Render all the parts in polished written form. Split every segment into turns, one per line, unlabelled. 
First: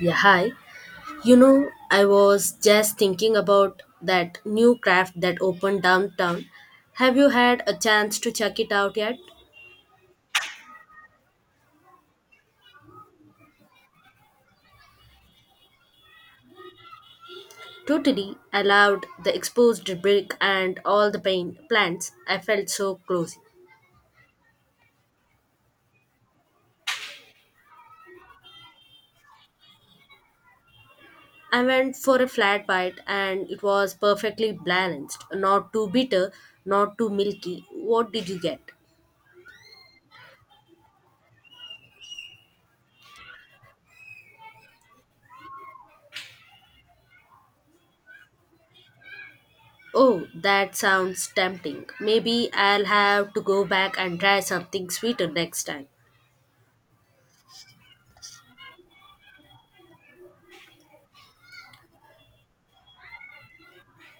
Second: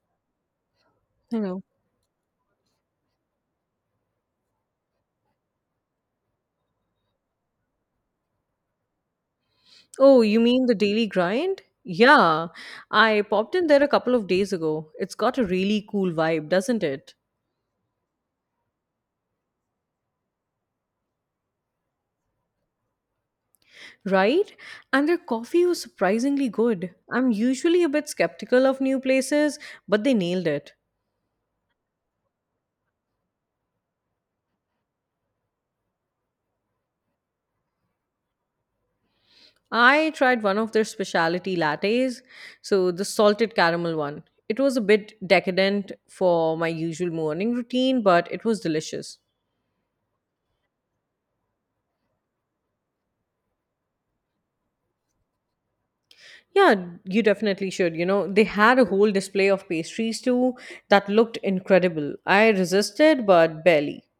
Yeah, hi. You
Hello.
know, I was just thinking about that new craft that opened downtown. Have you had a chance to check it out yet?
Oh, you mean the Daily Grind? Yeah, I popped in there a couple of days ago. It's got a really cool vibe, doesn't it?
Totally. I loved the exposed brick and all the paint plants. I felt so close.
Right? And their coffee was surprisingly good. I'm usually a bit skeptical of new places, but they nailed it.
I went for a flat bite and it was perfectly balanced. Not too bitter, not too milky. What did you get?
I tried one of their specialty lattes, so the salted caramel one. It was a bit decadent for my usual morning routine, but it was delicious.
Oh, that sounds tempting. Maybe I'll have to go back and try something sweeter next time.
Yeah, you definitely should. They had a whole display of pastries too that looked incredible. I resisted, but barely.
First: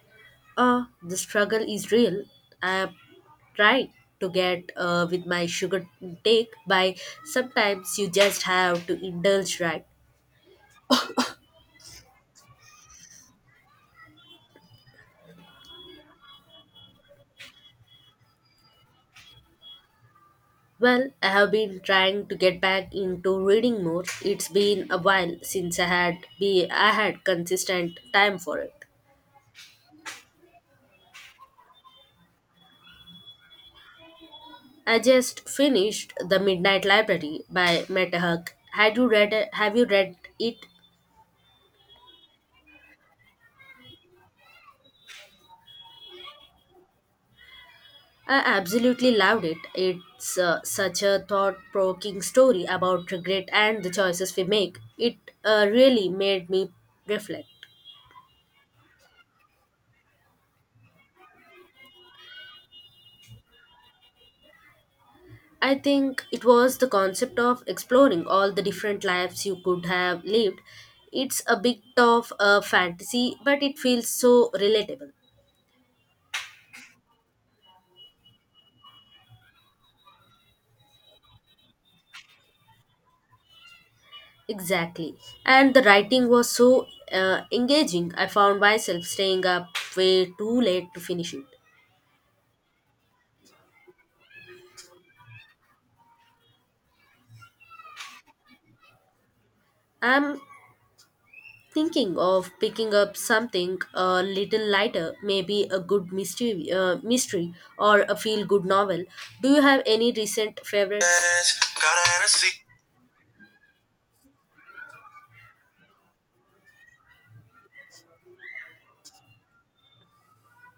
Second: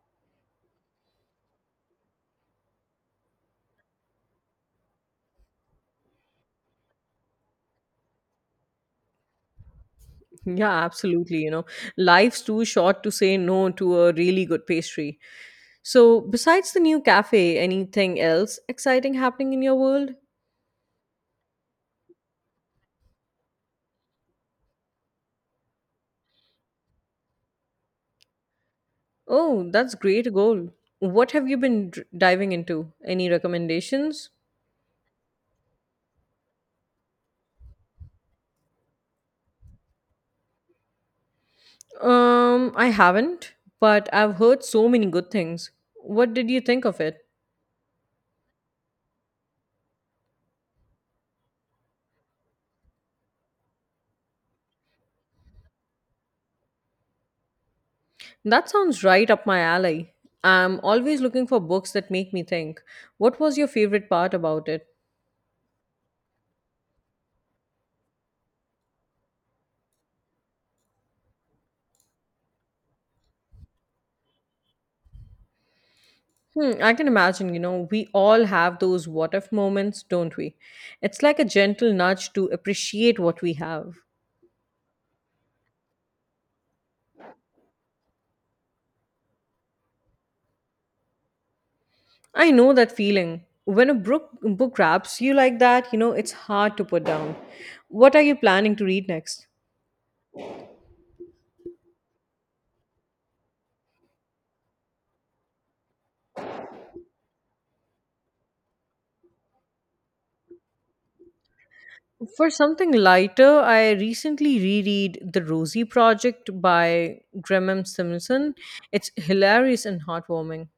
The struggle is real. I have tried to get with my sugar intake by sometimes you just have to indulge, right?
Yeah, absolutely. Life's too short to say no to a really good pastry. So, besides the new cafe, anything else exciting happening in your world?
Well, I have been trying to get back into reading more. It's been a while since I had consistent time for it.
Oh, that's great goal. What have you been diving into? Any recommendations?
I just finished The Midnight Library by Meta Huck. Had you read it? Have you read it?
I haven't, but I've heard so many good things. What did you think of it?
I absolutely loved it. It's such a thought provoking story about regret and the choices we make. It really made me reflect.
That sounds right up my alley. I'm always looking for books that make me think. What was your favorite part about it?
I think it was the concept of exploring all the different lives you could have lived. It's a bit of a fantasy, but it feels so relatable.
Hmm, I can imagine, we all have those what if moments, don't we? It's like a gentle nudge to appreciate what we have.
Exactly. And the writing was so engaging, I found myself staying up way too late to finish it.
I know that feeling. When a book grabs you like that, it's hard to put down. What are you planning to read next?
I'm Thinking of picking up something a little lighter, maybe a good mystery, mystery or a feel good novel. Do you have any recent favorites? Got a Hennessy.
For something lighter, I recently reread The Rosie Project by Graham Simpson. It's hilarious and heartwarming.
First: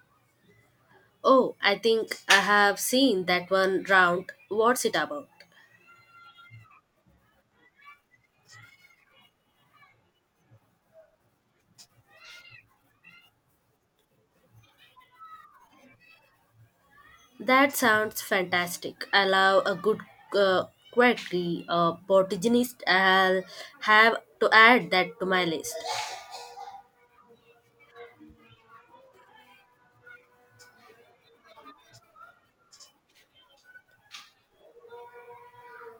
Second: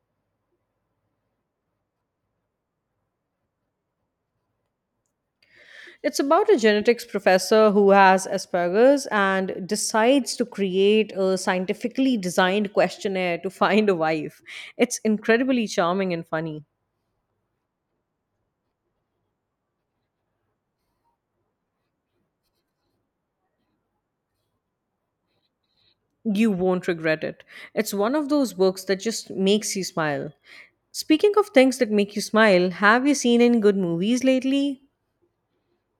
Oh, I think I have seen that one round. What's it about?
It's about a genetics professor who has Asperger's and decides to create a scientifically designed questionnaire to find a wife. It's incredibly charming and funny.
That sounds fantastic. I love a good uh, quirky protagonist. I'll have to add that to my list.
You won't regret it. It's one of those books that just makes you smile. Speaking of things that make you smile, have you seen any good movies lately?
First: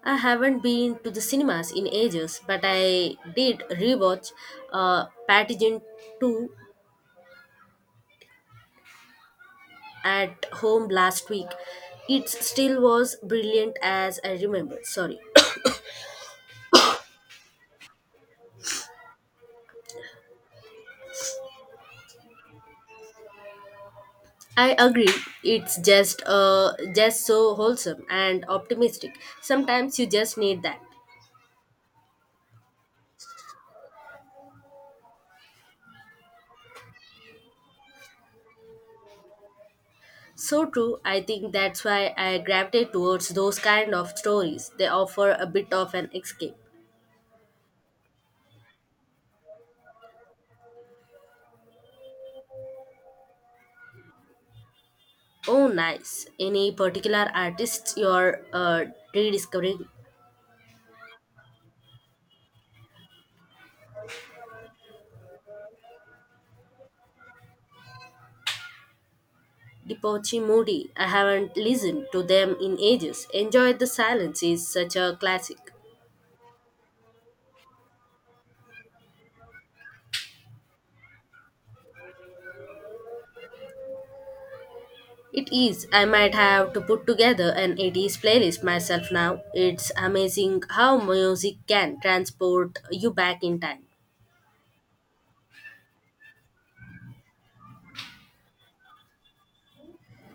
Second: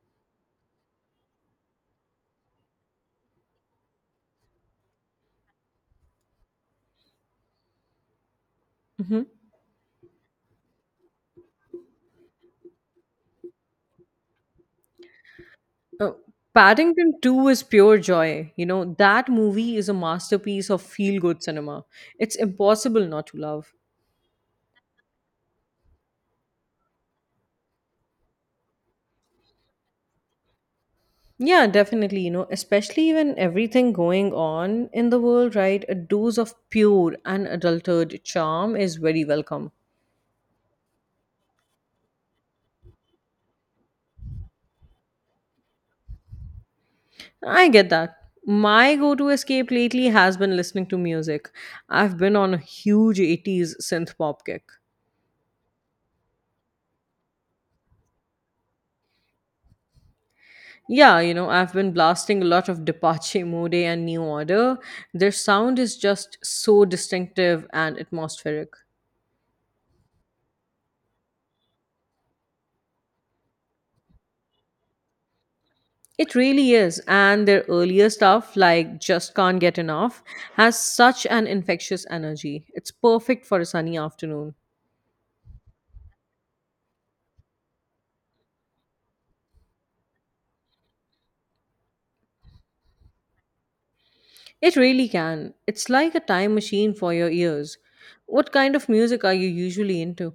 I haven't been to the cinemas in ages, but I did rewatch Pathogen 2
Hmm.
at home last week. It still was brilliant as I remember. Sorry.
Oh, Paddington 2 is pure joy. That movie is a masterpiece of feel good cinema. It's impossible not to love.
I agree. It's just so wholesome and optimistic. Sometimes you just need that.
Yeah, definitely. Especially when everything going on in the world, right? A dose of pure and adulterated charm is very welcome.
So true. I think that's why I gravitate towards those kind of stories. They offer a bit of an escape.
I get that. My go to escape lately has been listening to music. I've been on a huge 80s synth pop kick.
Oh, nice. Any particular artists you're rediscovering?
Yeah, I've been blasting a lot of Depache Mode and New Order. Their sound is just so distinctive and atmospheric.
Depoche Moody. I haven't listened to them in ages. Enjoy the Silence is such a classic.
It really is, and their earlier stuff, like Just Can't Get Enough, has such an infectious energy. It's perfect for a sunny afternoon.
It is. I might have to put together an 80s playlist myself now. It's amazing how music can transport you back in time.
It really can. It's like a time machine for your ears. What kind of music are you usually into?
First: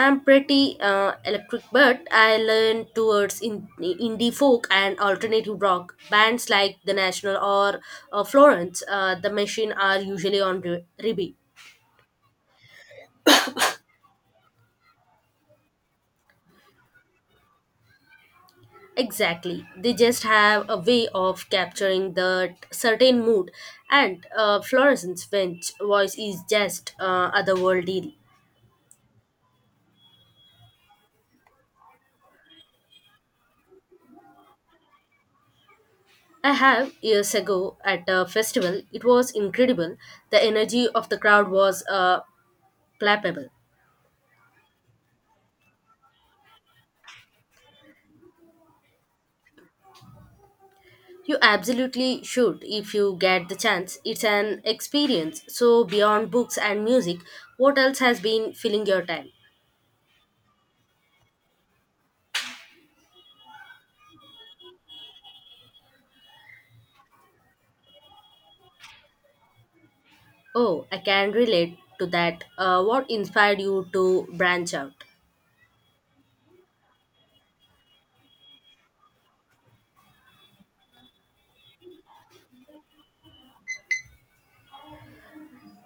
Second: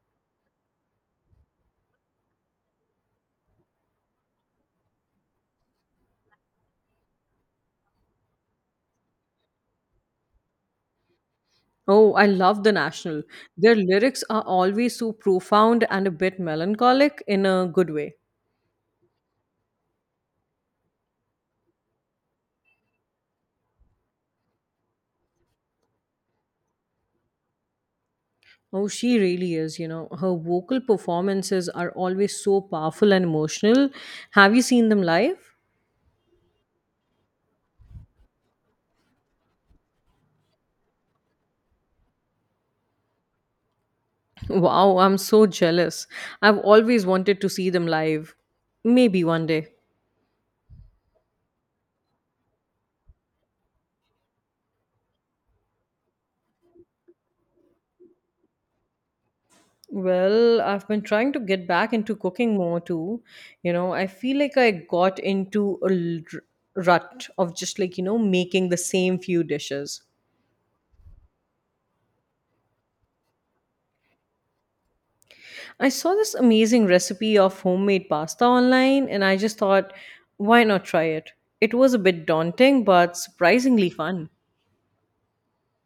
I'm pretty electric, but I lean towards indie folk and alternative rock. Bands like The National or Florence, The Machine are usually on repeat.
Oh, I love The National. Their lyrics are always so profound and a bit melancholic in a good way.
Exactly. They just have a way of capturing that certain mood, and Florence's French voice is just otherworldly.
Oh, she really is. Her vocal performances are always so powerful and emotional. Have you seen them live?
I have years ago at a festival. It was incredible. The energy of the crowd was palpable.
Wow, I'm so jealous. I've always wanted to see them live. Maybe one day.
You absolutely should if you get the chance. It's an experience. So, beyond books and music, what else has been filling your time?
Well, I've been trying to get back into cooking more too. I feel like I got into a rut of just like, making the same few dishes.
Oh, I can relate to that. What inspired you to branch out?
I saw this amazing recipe of homemade pasta online and I just thought, why not try it? It was a bit daunting, but surprisingly fun.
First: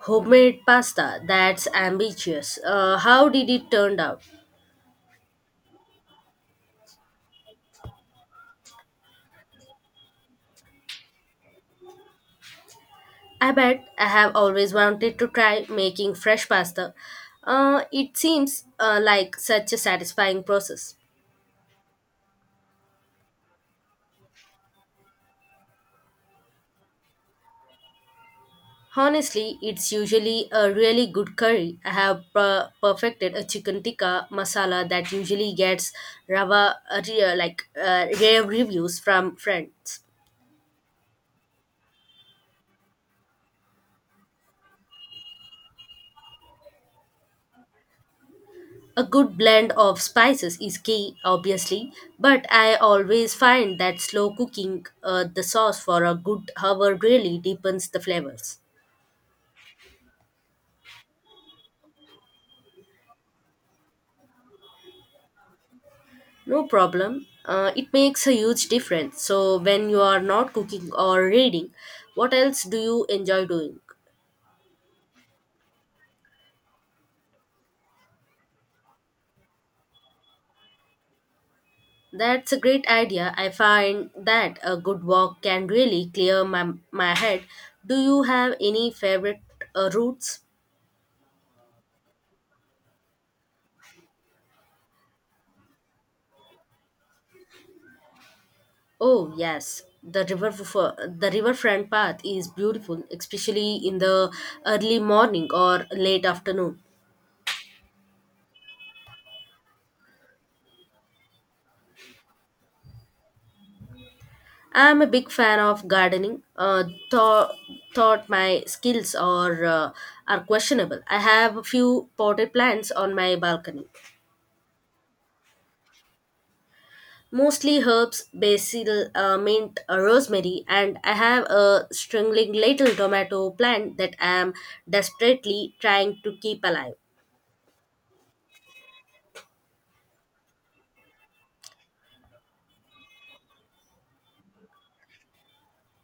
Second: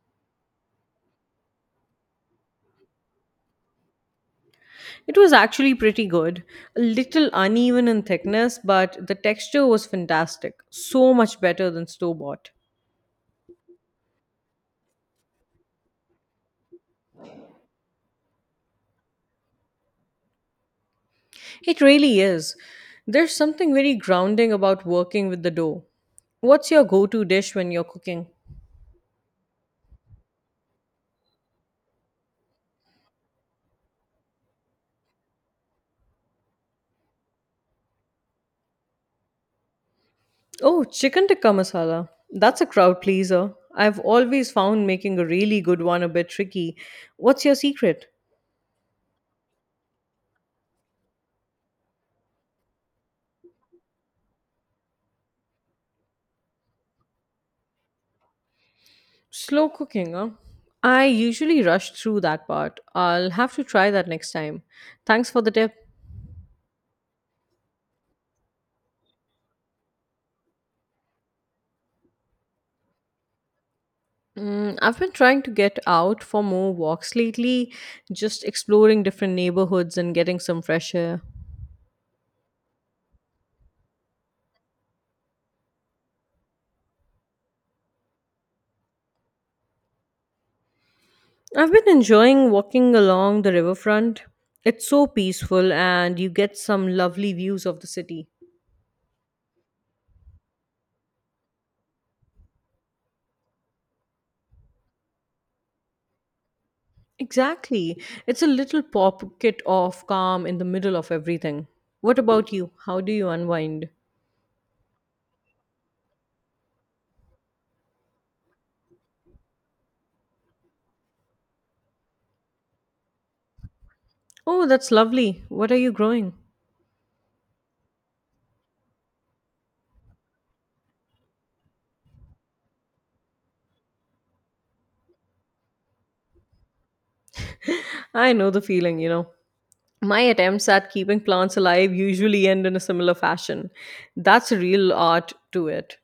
Homemade pasta, that's ambitious. How did it turn out?
It was actually pretty good. A little uneven in thickness, but the texture was fantastic. So much better than store bought.
I bet I have always wanted to try making fresh pasta. It seems like such a satisfying process.
It really is. There's something very grounding about working with the dough. What's your go to dish when you're cooking?
Honestly, it's usually a really good curry. I have perfected a chicken tikka masala that usually gets rava re- like rare reviews from friends.
Oh, chicken tikka masala. That's a crowd pleaser. I've always found making a really good one a bit tricky. What's your secret?
A good blend of spices is key, obviously, but I always find that slow cooking the sauce for a good hour really deepens the flavors.
Slow cooking, huh? I usually rush through that part. I'll have to try that next time. Thanks for the tip.
No problem. It makes a huge difference. So when you are not cooking or reading, what else do you enjoy doing?
Mm, I've been trying to get out for more walks lately, just exploring different neighborhoods and getting some fresh air.
That's a great idea. I find that a good walk can really clear my head. Do you have any favorite routes?
I've been enjoying walking along the riverfront. It's so peaceful, and you get some lovely views of the city.
Oh, yes. The riverfront path is beautiful, especially in the early morning or late afternoon.
Exactly. It's a little pocket of calm in the middle of everything. What about you? How do you unwind?
I'm a big fan of gardening. Thought, thought my skills are questionable. I have a few potted plants on my balcony.
Oh, that's lovely. What are you growing?
Mostly herbs, basil, mint, rosemary, and I have a struggling little tomato plant that I am desperately trying to keep alive.
I know the feeling, My attempts at keeping plants alive usually end in a similar fashion. That's a real art to it.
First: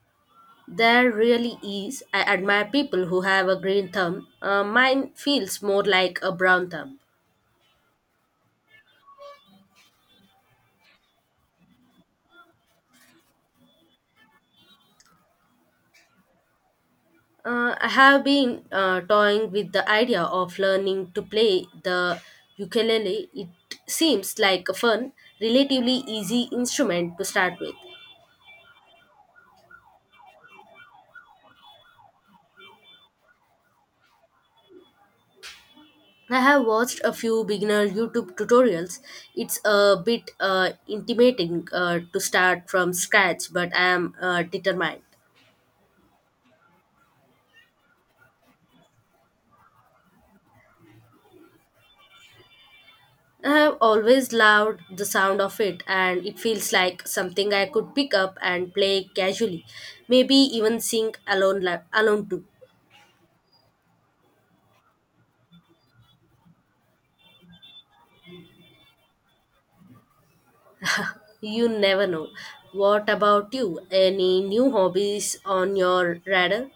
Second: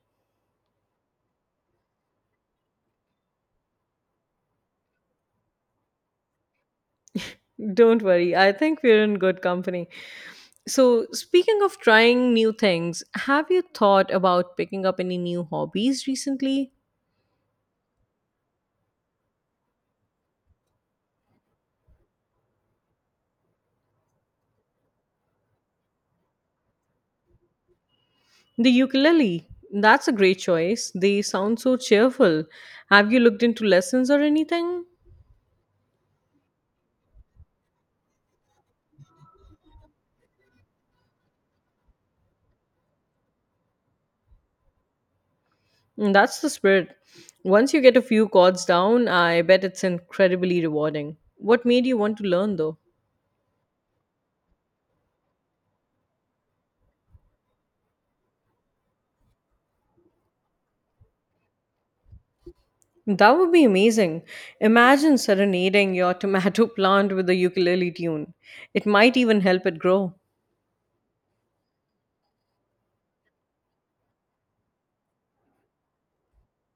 There really is. I admire people who have a green thumb. Mine feels more like a brown thumb.
Don't worry, I think we're in good company. So, speaking of trying new things, have you thought about picking up any new hobbies recently?
I have been toying with the idea of learning to play the ukulele. It seems like a fun, relatively easy instrument to start with.
The ukulele. That's a great choice. They sound so cheerful. Have you looked into lessons or anything?
I have watched a few beginner YouTube tutorials. It's a bit intimidating to start from scratch, but I am determined.
Mm, that's the spirit. Once you get a few chords down, I bet it's incredibly rewarding. What made you want to learn though?
I have always loved the sound of it, and it feels like something I could pick up and play casually, maybe even sing alone, alone too.
That would be amazing. Imagine serenading your tomato plant with a ukulele tune. It might even help it grow.
You never know. What about you? Any new hobbies on your radar?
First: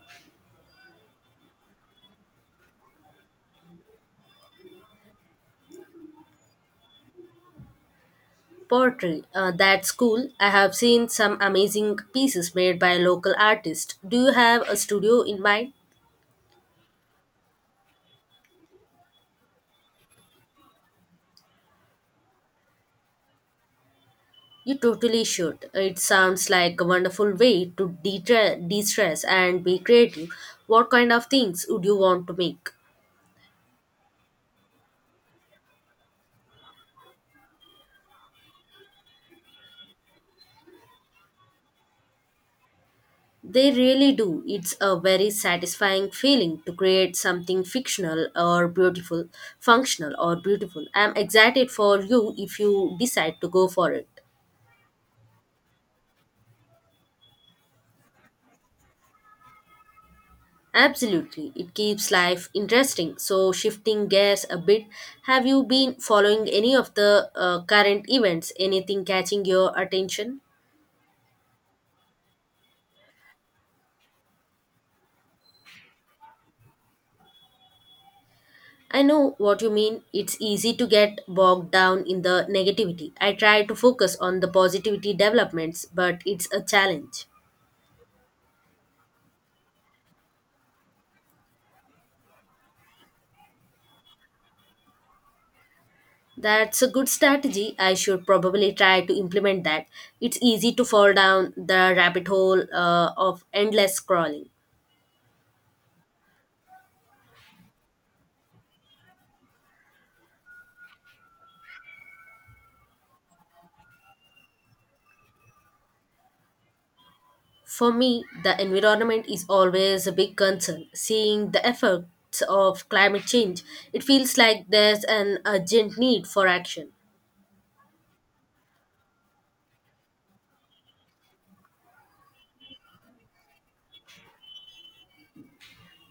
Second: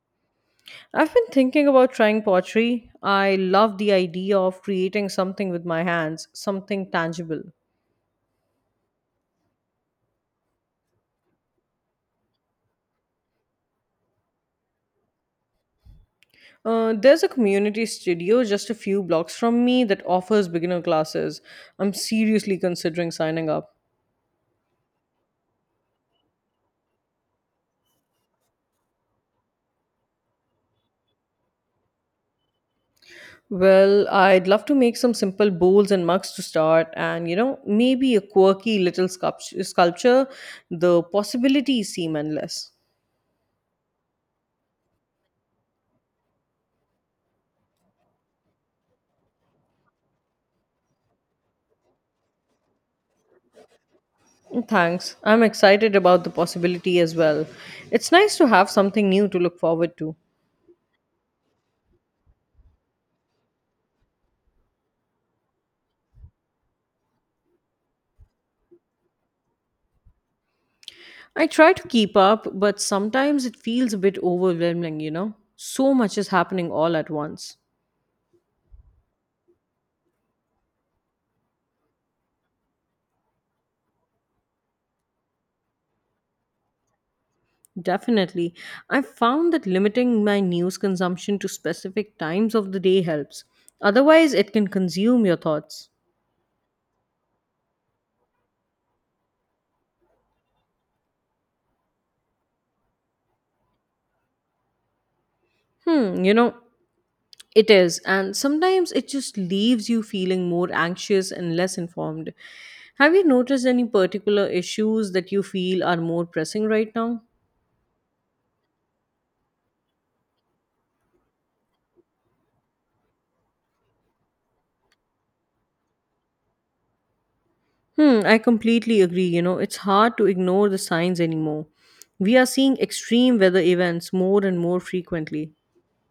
I've been thinking about trying pottery. I love the idea of creating something with my hands, something tangible.
Pottery. That's cool. I have seen some amazing pieces made by local artists. Do you have a studio in mind?
There's a community studio just a few blocks from me that offers beginner classes. I'm seriously considering signing up.
You totally should. It sounds like a wonderful way to de-stress and be creative. What kind of things would you want to make?
Well, I'd love to make some simple bowls and mugs to start, and maybe a quirky little sculpture. The possibilities seem endless.
They really do. It's a very satisfying feeling to create something functional or beautiful. I'm excited for you if you decide to go for it.
Thanks. I'm excited about the possibility as well. It's nice to have something new to look forward to.
Absolutely, it keeps life interesting. So, shifting gears a bit, have you been following any of the current events? Anything catching your attention?
I try to keep up, but sometimes it feels a bit overwhelming, you know? So much is happening all at once.
I know what you mean. It's easy to get bogged down in the negativity. I try to focus on the positivity developments, but it's a challenge.
Definitely. I've found that limiting my news consumption to specific times of the day helps. Otherwise, it can consume your thoughts.
That's a good strategy. I should probably try to implement that. It's easy to fall down the rabbit hole of endless scrolling.
Hmm, it is. And sometimes it just leaves you feeling more anxious and less informed. Have you noticed any particular issues that you feel are more pressing right now?
For me, the environment is always a big concern. Seeing the effects of climate change, it feels like there's an urgent need for action.
Hmm, I completely agree. It's hard to ignore the signs anymore. We are seeing extreme weather events more and more frequently.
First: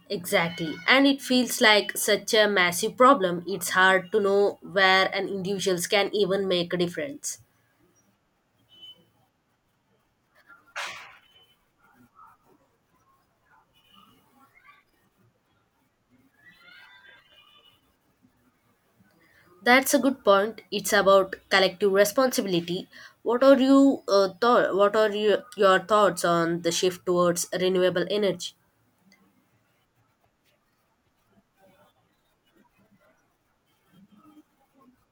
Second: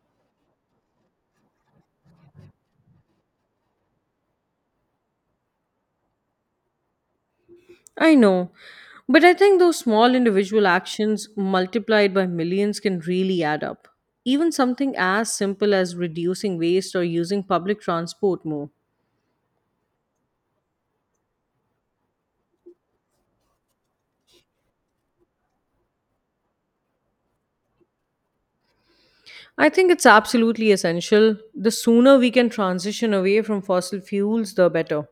Exactly. And it feels like such a massive problem, it's hard to know where an individuals can even make a difference.
I know. But I think those small individual actions multiplied by millions can really add up. Even something as simple as reducing waste or using public transport more.
That's a good point. It's about collective responsibility. What are you, your thoughts on the shift towards renewable energy?
I think it's absolutely essential. The sooner we can transition away from fossil fuels, the better.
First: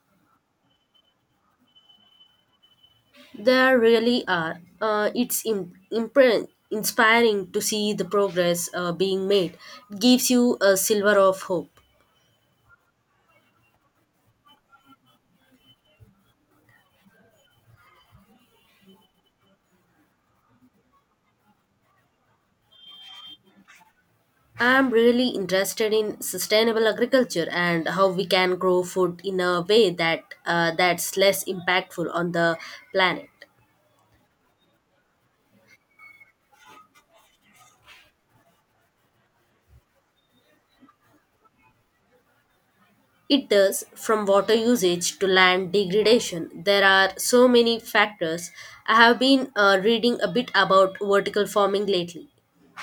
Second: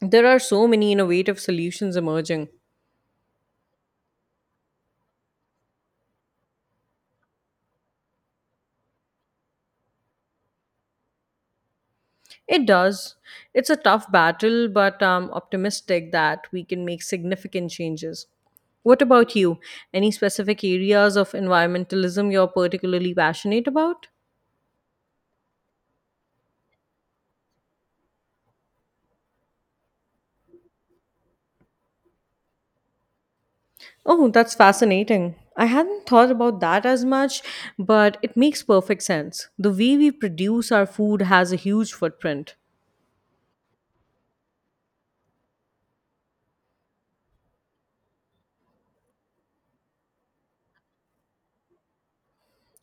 There are so many innovative solutions emerging.
There really are. It's inspiring to see the progress being made. It gives you a silver of hope.
It does. It's a tough battle, but I'm optimistic that we can make significant changes. What about you? Any specific areas of environmentalism you're particularly passionate about?
I'm really interested in sustainable agriculture and how we can grow food in a way that that's less impactful on the planet.
Oh, that's fascinating. I hadn't thought about that as much, but it makes perfect sense. The way we produce our food has a huge footprint.
It does from water usage to land degradation. There are so many factors. I have been reading a bit about vertical farming lately.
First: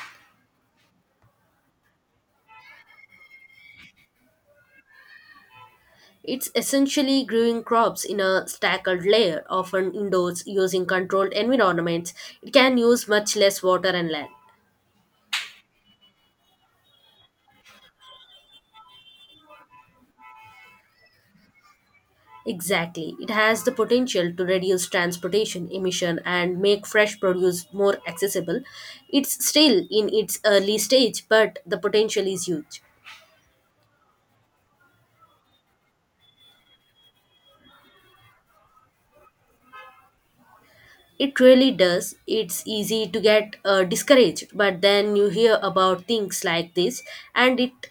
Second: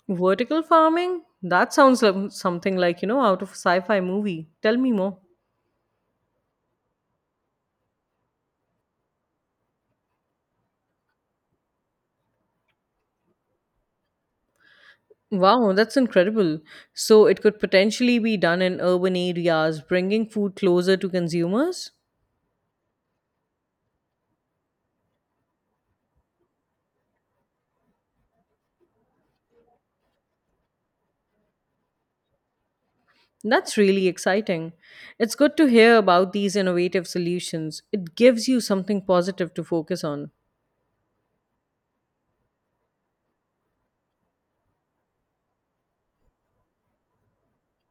Vertical farming? That sounds like something like, out of a sci fi movie. Tell me more.
It's essentially growing crops in a staggered layer, often indoors using controlled environments. It can use much less water and land.
Wow, that's incredible. So it could potentially be done in urban areas, bringing food closer to consumers?
Exactly. It has the potential to reduce transportation emission and make fresh produce more accessible. It's still in its early stage, but the potential is huge.
That's really exciting. It's good to hear about these innovative solutions. It gives you something positive to focus on.
It really does. It's easy to get discouraged, but then you hear about things like this and it.